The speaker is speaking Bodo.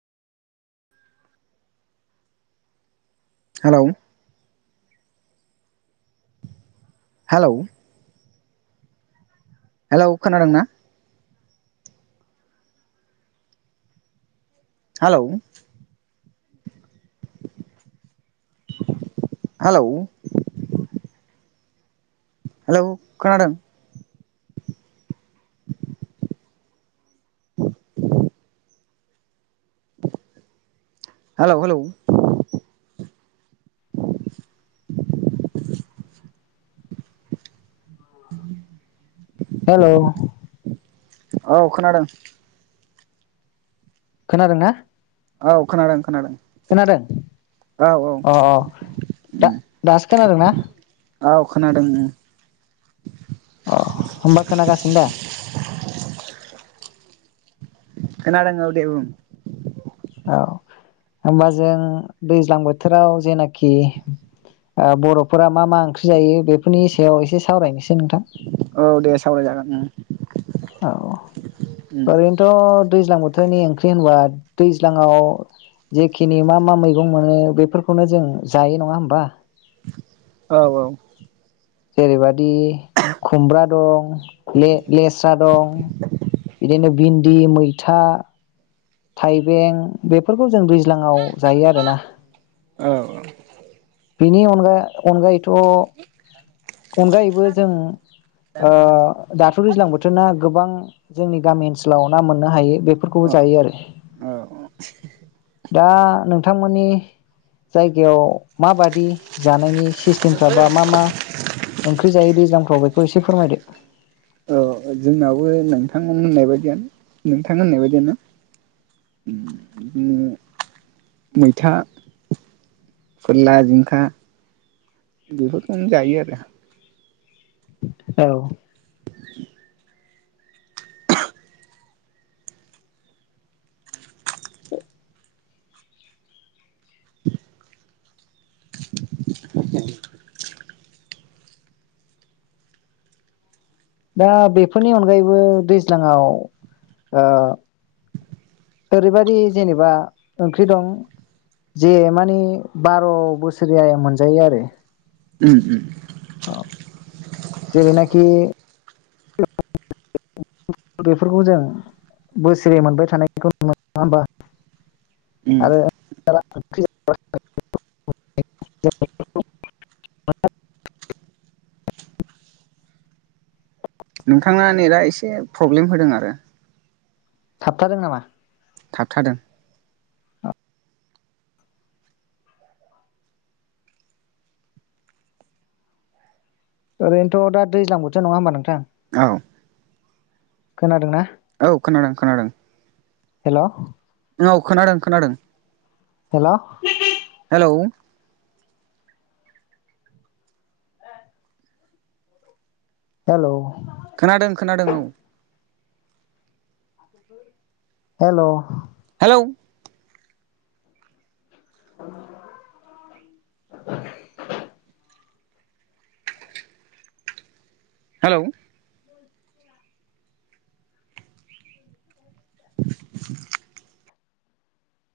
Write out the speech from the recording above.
हेलौ? हेलौ? हेलौ खोनादोंंना? हेलौ? हेलौ? हेलौ खोनादों। [inaudible] हेल' हेल'? हेल'? औ खोनादों। खोनादोंना? औ खोनादों खोनादों। खोनादों औ औ अह अह दा उम दासो खोनादों ना? औ खोनादों उम। अह होमबा खोनागासिनो दा? खोनादों औ दे बुं। औ होमबा जों दैज्लां बोथोराव जेनाखि ओ बर'फोरा मा मा ओंख्रि जायो बेफोरनि सायाव एसे सावरायनोसै नोंथां। औ दे सावरायजागोन उम। औ उम औरैनोथ' दैज्लां बोथोरनि ओंख्रि होनबा दैज्लाङाव जेखिनि मा मा मैगं मोनो बेफोरखौनो जों जायो नङा होमबा? औ औ। जेरैबा दि खुमब्रा दं ले-लेस्रा दं बिदिनो बिन दि, मैथा थाइबें बेफोरखौ जों दैज्लांआव जायो आरोना। औ बेनि अनगा अनगायैथ' थ' अनगायैबो जों ओ दाथ' दैज्लां बोथोरना गोबां जोंनि गामि ओनसोलाव ना मोननो हायो। बेफोरखौबो जायो आरो। ओ अह। दा नोंथांमोननि जायगायाव माबादि जानायनि सिस्टेमफ्रा बा मा-मा ओंख्रि जायो दैज्लां फ्राव बेखौ एसे फोरमायदो। [unintelligible] औ ओ जोंनाबो नोंथां होननाय बायदियानो-नोंथां होननाय बायदियानो बिदिनो मैथा फोरला जिंखा बेफोरखौनो जायो आरो। औ [inaudible] दा बेफोरनि अनगायैबो दैज्लांआव ओ ओरैबादि जेनेबा ओंख्रि दं जे मानि बार' बोसोरिया मोनजायो आरो। उम-उम। अह जेरैनाखि बेफोरखौ जों बोसोरै मोनबाय थानायखौ नुनो मोनो नङा होमबा। उम [inaudible] नोंथाङा नै दा एसे प्रब्लेम होदों आरो। थाबथादों नामा? थाबथादों ओरैनोथ' दा दैजां बोथो नङा होमबा नोंथां? औ। खोनादोंना? औ खोनादों खोनादों हेल' औ खोनादों-खोनादों। हेल' [inaudible] औ हेल'। खोनादों-खोनादों औ। हेल' औ। [inaudible] हेल' [inaudible]